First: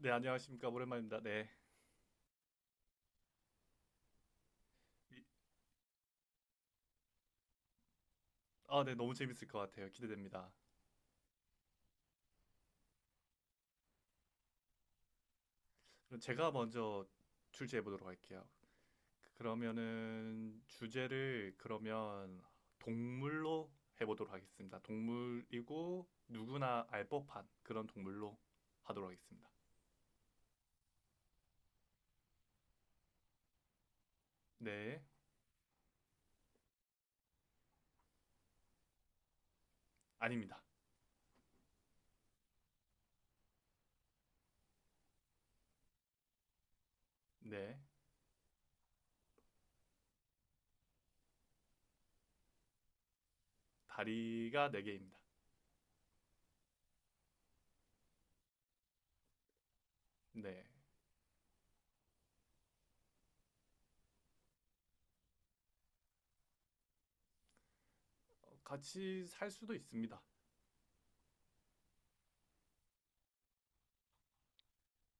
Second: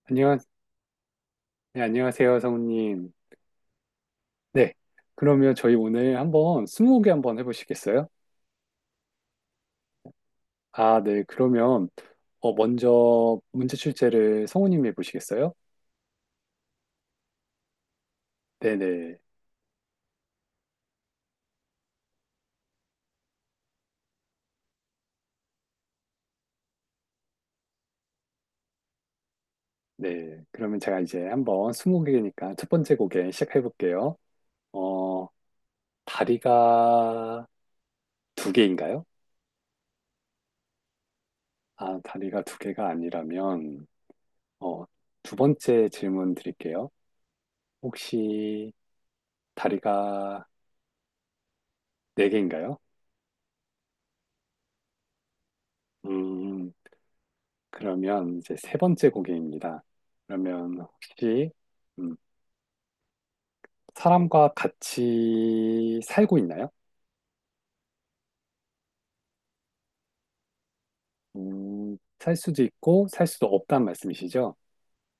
네, 안녕하, 안녕하십니까. 오랜만입니다. 네. 네, 안녕하세요, 성우님. 네, 이- 그러면 저희 오늘 한번 스무고개 한번 해보시겠어요? 아, 네, 너무 재밌을 것 같아요. 기대됩니다. 아, 네, 그러면 먼저 문제 출제를 성우님이 해보시겠어요? 그럼 제가 먼저 출제해 보도록 할게요. 네네, 네. 그러면은 주제를 그러면 동물로 해보도록 하겠습니다. 동물이고 누구나 알 법한 그런 동물로 하도록 하겠습니다. 네. 그러면 제가 이제 한번 스무고개니까 첫 번째 고개 시작해볼게요. 네, 어, 다리가 두 개인가요? 아닙니다. 아, 다리가 두 개가 아니라면 어, 두 번째 질문 드릴게요. 네, 혹시 다리가 네 개인가요? 다리가 네개입니다. 음. 그러면 이제 세 번째 고개입니다. 네, 그러면 혹시 음, 사람과 같이 살고 있나요? 어, 같이 살 수도 있습니다. 살 수도 있고 살 수도 없다는 말씀이시죠?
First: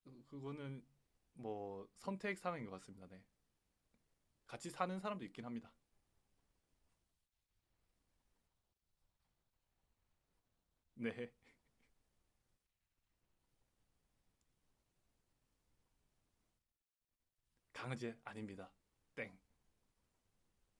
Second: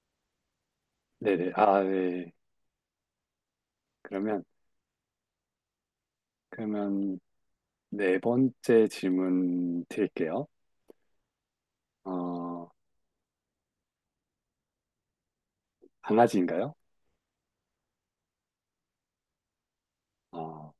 그거는 네네. 아, 뭐 네. 선택 사항인 것 같습니다. 네, 그러면 같이 사는 사람도 있긴 합니다. 그러면 네 번째 질문 드릴게요. 네. 어, 강아지인가요? 강제 아닙니다. 땡. 어,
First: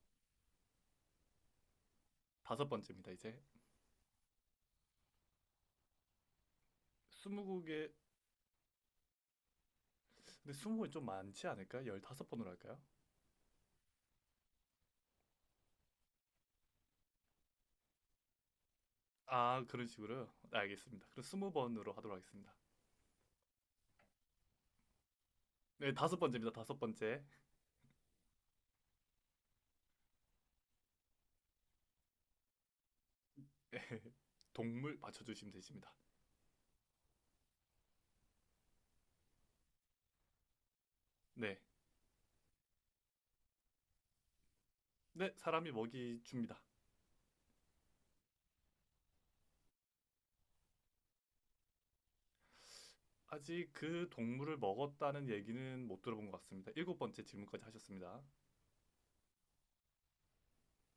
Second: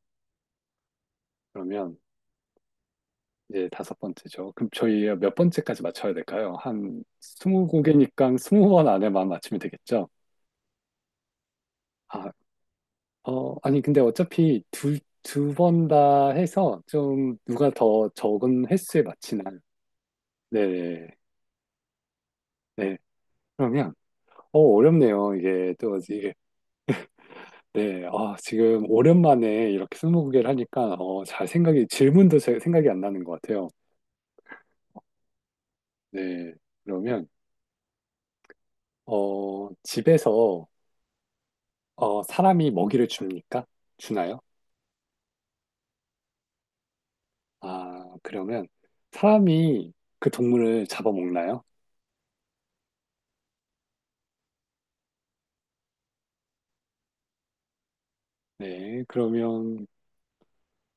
그러면 다섯 번째입니다. 이제 이제 다섯 번째죠. 그럼 저희 몇 번째까지 맞춰야 될까요? 한 스무곡 스무 개 고개니까 스무 번 안에만 맞추면 되겠죠? 근데 스무는 좀 많지 않을까? 열다섯 아, 번으로 할까요? 아니, 근데 어차피 두 번 다 해서 좀 누가 더 적은 횟수에 맞추나. 아, 그런 식으로 네, 알겠습니다. 네, 그럼 20번으로 하도록 하겠습니다. 네. 그러면, 어렵네요. 이게 네, 또, 다섯 이게, 번째입니다. 다섯 번째. 네. 아, 지금 오랜만에 이렇게 스무고개를 하니까, 잘 생각이, 질문도 잘 생각이 안 나는 것 같아요. 동물 맞춰주시면 되십니다. 네. 그러면, 집에서, 네, 사람이 먹이를 줍니까? 주나요? 네, 사람이 먹이 줍니다. 아, 그러면, 사람이 그 동물을 잡아먹나요? 아직 그 동물을 먹었다는 얘기는 못 들어본 것 같습니다. 일곱 번째 질문까지 하셨습니다. 네. 그러면,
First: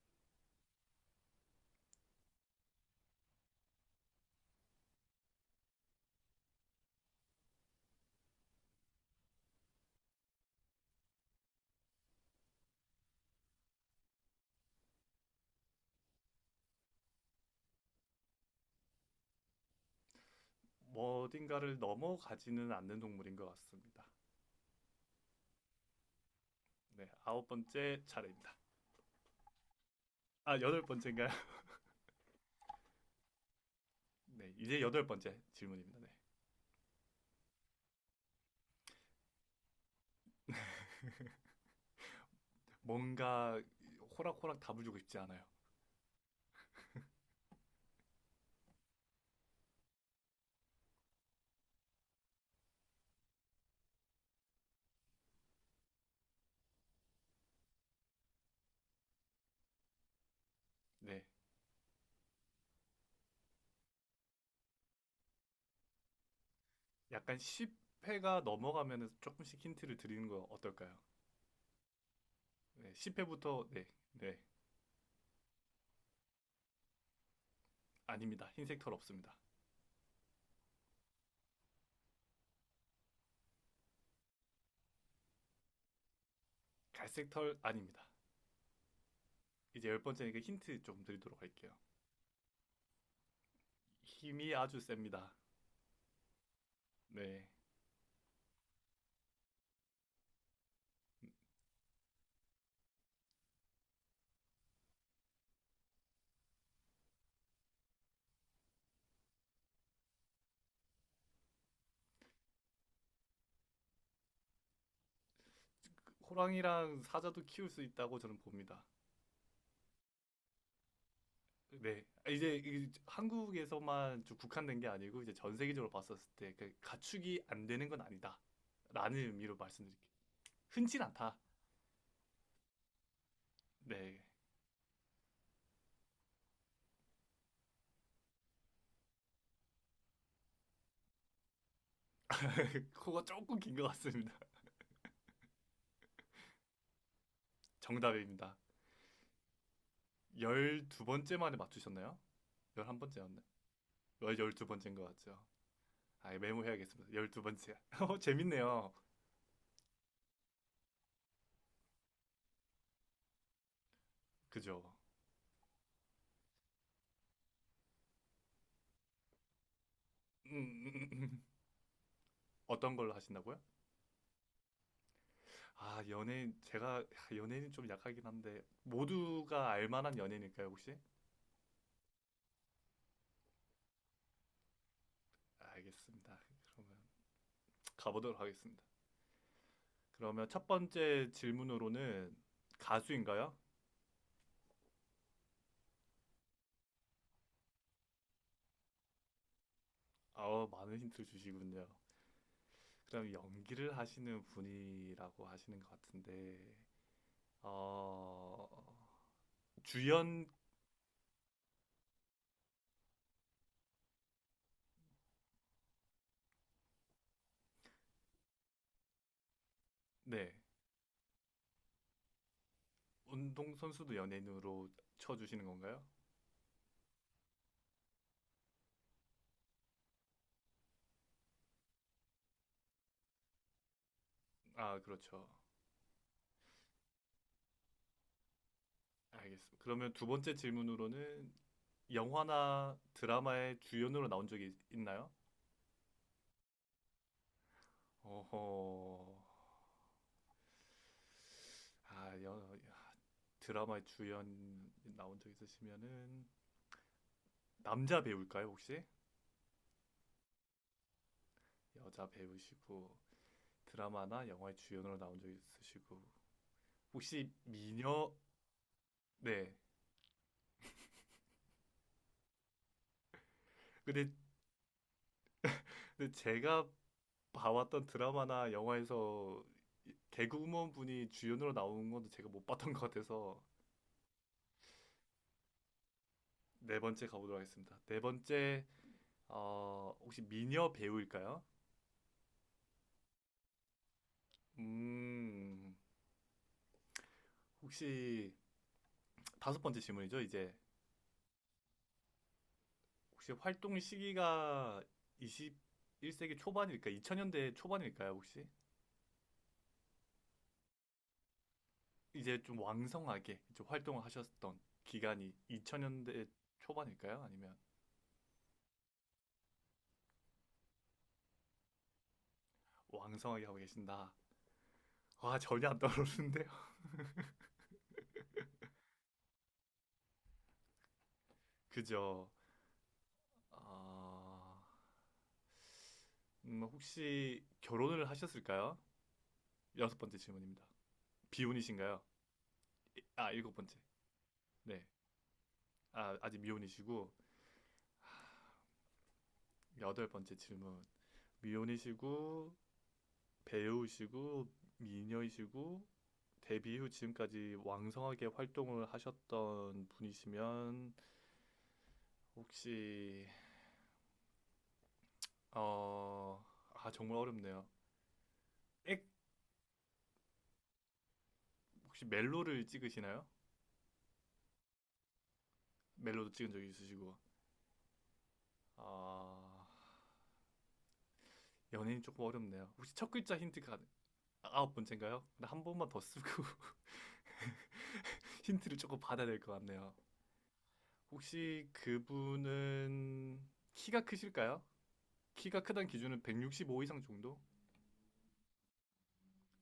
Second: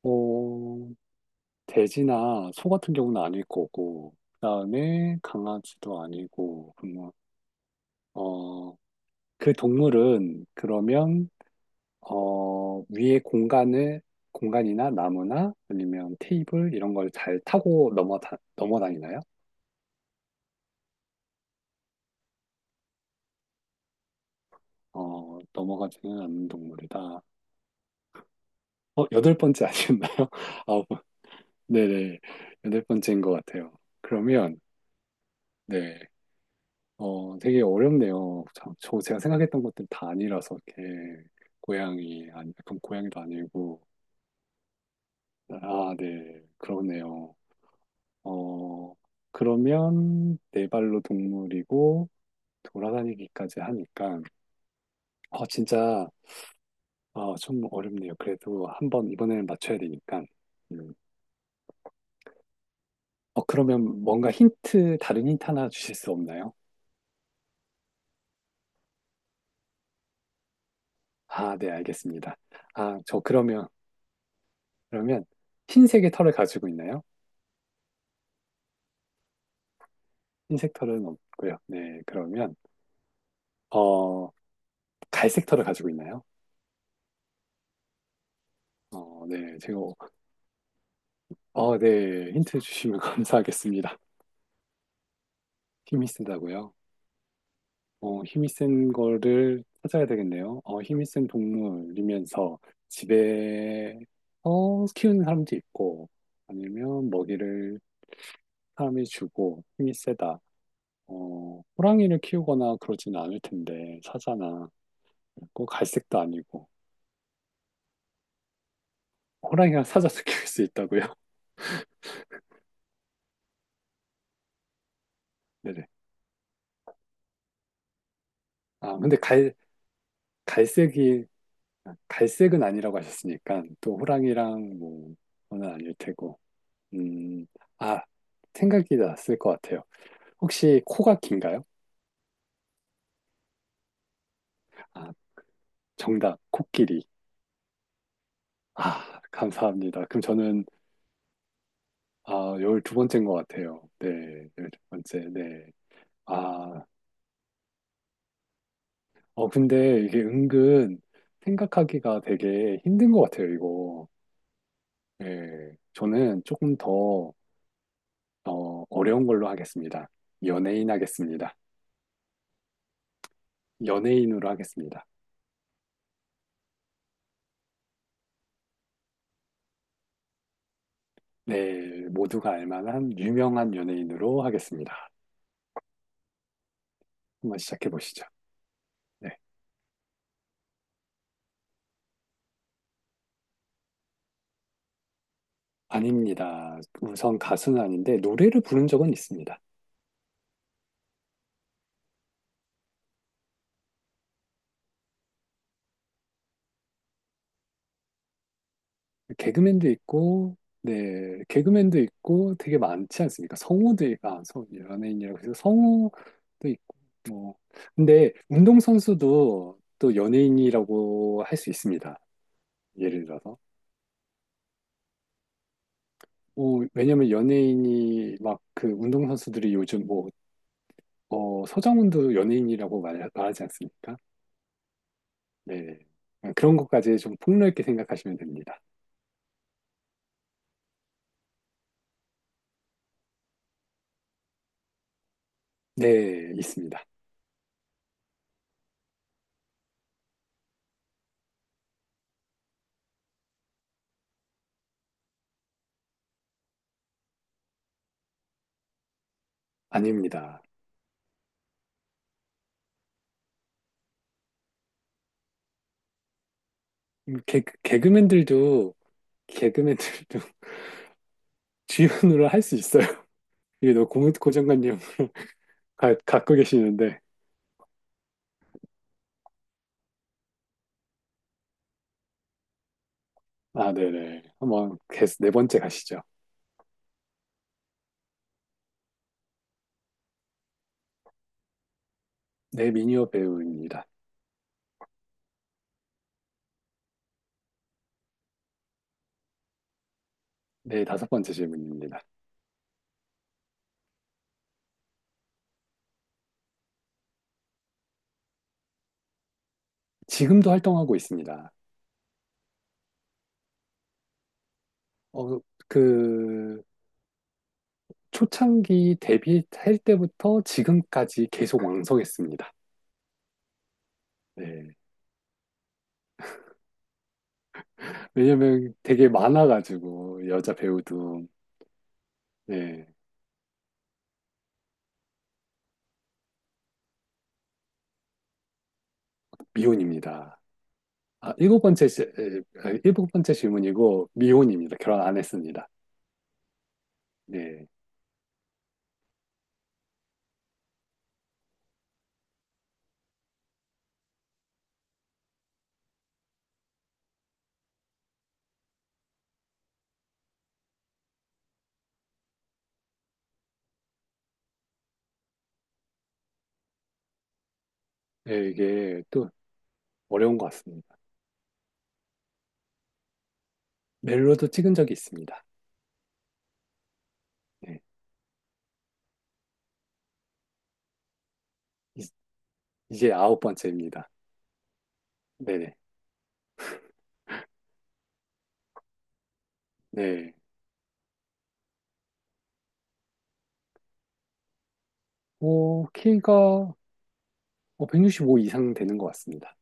어, 돼지나 소 같은 경우는 아닐 거고, 그다음에 강아지도 아니고, 그러면 어, 그 동물은 그러면 위에 공간을 공간이나 나무나 아니면 테이블 이런 걸 잘 타고 넘어 다니나요? 뭐 어딘가를 넘어가지는 않는 동물인 것 같습니다. 넘어가지는 않는 네, 동물이다. 아홉 번째 차례입니다. 여덟 번째 아었나요 아, 여덟 아, 번째인가요? 네네. 여덟 번째인 것 같아요. 네, 그러면 이제 여덟 번째 질문입니다. 네. 네. 되게 어렵네요. 참, 제가 생각했던 것들 다 아니라서 이렇게 고양이 아니 약간 고양이도 뭔가 아니고 호락호락 답을 주고 싶지 않아요. 아, 네. 그러네요. 어, 그러면 네 발로 동물이고 돌아다니기까지 하니까 진짜 좀 어렵네요. 그래도 한번 이번에는 맞춰야 되니까. 음. 네. 그러면 뭔가 힌트 다른 힌트 하나 주실 수 없나요? 약간 10회가 넘어가면 조금씩 힌트를 드리는 거 어떨까요? 아, 네, 알겠습니다. 네, 아, 저 그러면 10회부터. 네, 네. 그러면 흰색의 털을 가지고 있나요? 아닙니다. 흰색 털 없습니다. 흰 섹터는 없고요. 네, 그러면 어, 갈 섹터를 가지고 있나요? 갈색 털 아닙니다. 네, 제가 이제 10번째니까 힌트 좀 드리도록 할게요. 네, 힌트 주시면 감사하겠습니다. 힘이 아주 셉니다. 힘이 세다고요? 네. 힘이 센 거를 찾아야 되겠네요. 힘이 센 동물이면서 집에 키우는 사람도 있고 아니면 먹이를 사람이 주고 힘이 세다. 호랑이를 키우거나 그러진 않을 텐데 사자나 꼭 갈색도 그 아니고 호랑이랑 사자도 키울 수 있다고 저는 봅니다. 호랑이랑 사자도 키울 수 있다고요? 네. 아, 이제 이 한국에서만 좀 국한된 게 아니고 이제 전 네네. 세계적으로 봤었을 때 그 가축이 안 되는 건 아, 근데 아니다라는 의미로 말씀드릴게요. 흔치 갈색이, 않다. 갈색은 아니라고 하셨으니까, 또 네. 호랑이랑 뭐, 그건 아닐 테고. 음, 아, 생각이 났을 것 같아요. 혹시 코가 긴가요? 코가 조금 긴것 같습니다. 아, 정답, 코끼리. 정답입니다. 아, 감사합니다. 그럼 저는, 12번째 만에 맞추셨나요? 아, 열두 번째인 것 11번째였네. 같아요. 네, 열두 12번째인 것 번째, 같죠. 네. 아, 아, 메모해야겠습니다. 12번째. 어, 재밌네요. 근데 이게 은근 생각하기가 되게 힘든 것 같아요, 이거. 그죠? 네, 저는 조금 더, 어려운 걸로 하겠습니다. 음, 연예인 음. 하겠습니다. 어떤 걸로 하신다고요? 연예인으로 하겠습니다. 아, 연예인, 제가 연예인은 좀 약하긴 한데, 모두가 알 만한 연예인일까요, 혹시? 네, 모두가 알 만한 유명한 연예인으로 하겠습니다. 알겠습니다. 그러면 한번 시작해 보시죠. 가보도록 하겠습니다. 네. 그러면 첫 번째 질문으로는 가수인가요? 아닙니다. 우선 가수는 아닌데 노래를 부른 적은 있습니다. 아, 많은 힌트를 주시군요. 그럼 연기를 하시는 분이라고 하시는 것 같은데, 어, 개그맨도 주연, 있고, 네, 개그맨도 있고 되게 많지 않습니까? 성우도, 아, 성우, 연예인이라고 해서 성우도 있고, 뭐. 근데 운동선수도 또 네, 연예인이라고 할 수 있습니다. 예를 들어서. 운동선수도 연예인으로 쳐주시는 건가요? 왜냐면 연예인이 막 그 운동선수들이 요즘 뭐, 서정훈도 연예인이라고 말하지 않습니까? 아, 그렇죠. 네. 그런 것까지 좀 폭넓게 생각하시면 됩니다. 알겠습니다. 그러면 두 번째 질문으로는 영화나 드라마의 주연으로 나온 적이 있나요? 네, 있습니다. 어허. 아, 드라마에 주연 나온 적 있으시면은 남자 배우일까요, 혹시? 아닙니다. 여자 배우시고 드라마나 영화의 주연으로 나온 적 있으시고 음, 혹시 개, 미녀? 개그맨들도, 네. 개그맨들도 주연으로 할 수 있어요. 이게 너무 근데, 고정관념 근데 갖고 제가 계시는데. 봐왔던 드라마나 영화에서 개그우먼 분이 주연으로 나오는 건 제가 못 봤던 것 같아서. 아, 네네. 한번 네 번째 가시죠. 네 번째 가보도록 하겠습니다. 네 번째, 어, 혹시 미녀 배우일까요? 네, 미니어 배우입니다. 음, 혹시 다섯 번째 질문이죠, 이제. 네, 다섯 번째 질문입니다. 혹시 활동 시기가 21세기 초반일까? 2000년대 초반일까요, 혹시? 지금도 활동하고 있습니다. 이제 좀 왕성하게 좀 활동을 하셨던 기간이 어, 2000년대 그 초반일까요? 아니면 초창기 데뷔할 때부터 지금까지 계속 왕성했습니다. 왕성하게 하고 계신다? 네. 와, 전혀 안 떠오르는데요. 왜냐면 되게 많아가지고, 여자 배우도, 그죠? 네, 아, 혹시 결혼을 하셨을까요? 여섯 번째 미혼입니다. 질문입니다. 아, 일곱 번째, 비혼이신가요? 시- 에, 아, 일곱 아, 번째 일곱 번째. 질문이고, 미혼입니다. 네. 결혼 안 했습니다. 아, 아직 미혼이시고, 네. 여덟 번째 질문. 미혼이시고, 배우시고 미녀이시고 데뷔 후 지금까지 왕성하게 활동을 하셨던 분이시면 혹시, 어, 아, 정말 어렵네요. 네, 액 이게 또 어려운 것 같습니다. 혹시 멜로를 찍으시나요? 멜로도 찍은 적이 있습니다. 멜로도 찍은 적이 있으시고, 네. 아, 연예인 이- 조금 어렵네요. 혹시 첫 이제 글자 아홉 힌트가 번째입니다. 아홉 번째인가요? 근데 한 네네. 번만 더 쓰고 힌트를 조금 받아야 될 것 같네요. 네. 혹시 그분은 키가 크실까요? 키가 크다는 오, 기준은 키가 165 이상 정도? 165 이상 되는 것 같습니다.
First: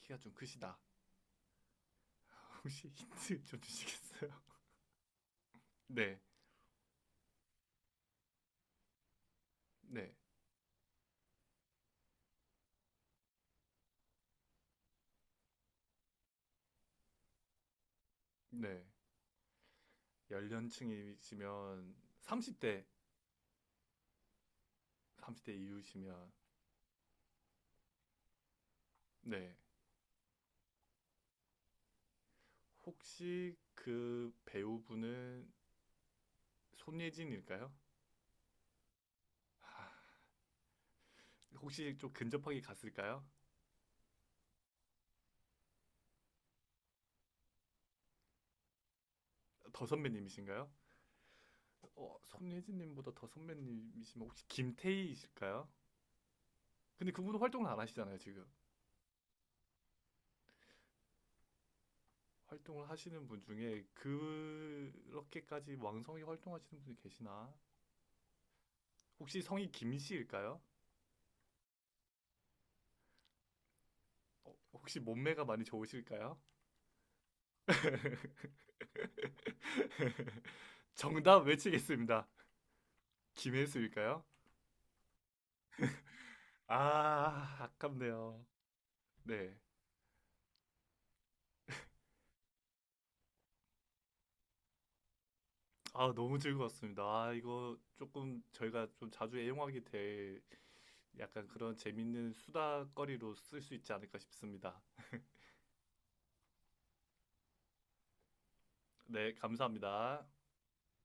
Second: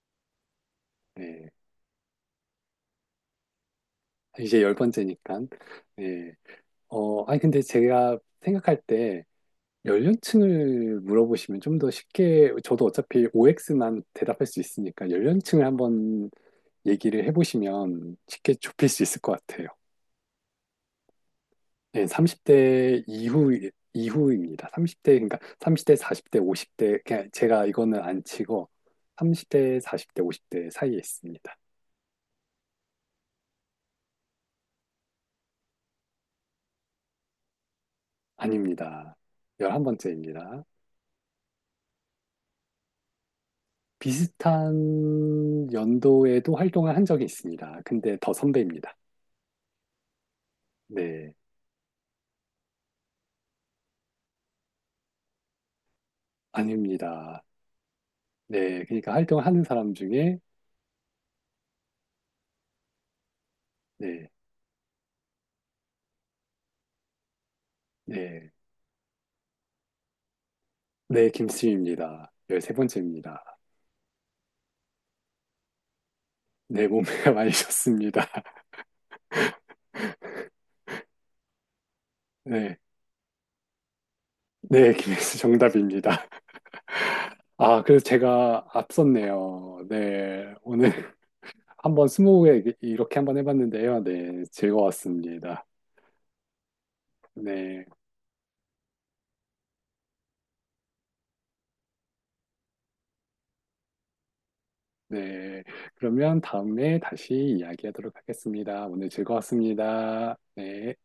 키가 좀 크시다. 네. 혹시 힌트 좀 주시겠어요? 이제 열 번째니까. 네, 네. 아니, 근데 제가 생각할 때 네, 연령층을 물어보시면 좀 더 쉽게, 저도 어차피 OX만 대답할 수 있으니까 연령층을 한번 얘기를 해보시면 쉽게 네. 좁힐 수 있을 것 같아요. 연령층이시면 네, 30대, 30대 이후입니다. 30대, 그러니까 30대 30대, 이후시면. 40대, 50대, 그냥 제가 이거는 안 치고 네. 30대, 40대, 50대 사이에 있습니다. 혹시 그 배우분은 손예진일까요? 아닙니다. 하, 11번째입니다. 혹시 좀 근접하게 갔을까요? 비슷한 연도에도 활동을 한 적이 있습니다. 근데 더 선배입니다. 더 선배님이신가요? 네, 손예진님보다 더 선배님이시면 혹시 김태희이실까요? 근데 그분은 아닙니다. 활동을 안 하시잖아요, 지금. 네, 그러니까 활동을 하는 사람 중에 활동을 하시는 분 중에 네, 그렇게까지 왕성히 활동하시는 분이 계시나? 네, 혹시 성이 김씨일까요? 네, 김씨입니다. 13번째입니다. 혹시 몸매가 많이 좋으실까요? 네, 몸매가 많이 좋습니다. 정답 외치겠습니다. 네, 김혜수일까요? 네, 김혜수 정답입니다. 아, 아, 그래서 아깝네요. 제가 네. 앞섰네요. 네, 오늘 한번 스무고개 이렇게 한번 해봤는데요. 네, 즐거웠습니다. 아, 너무 즐거웠습니다. 아, 이거 네, 조금 저희가 좀 자주 애용하게 될 약간 그런 재밌는 수다거리로 쓸 수 있지 않을까 싶습니다. 네, 그러면 다음에 다시 이야기하도록 하겠습니다. 오늘 네, 감사합니다. 즐거웠습니다. 네.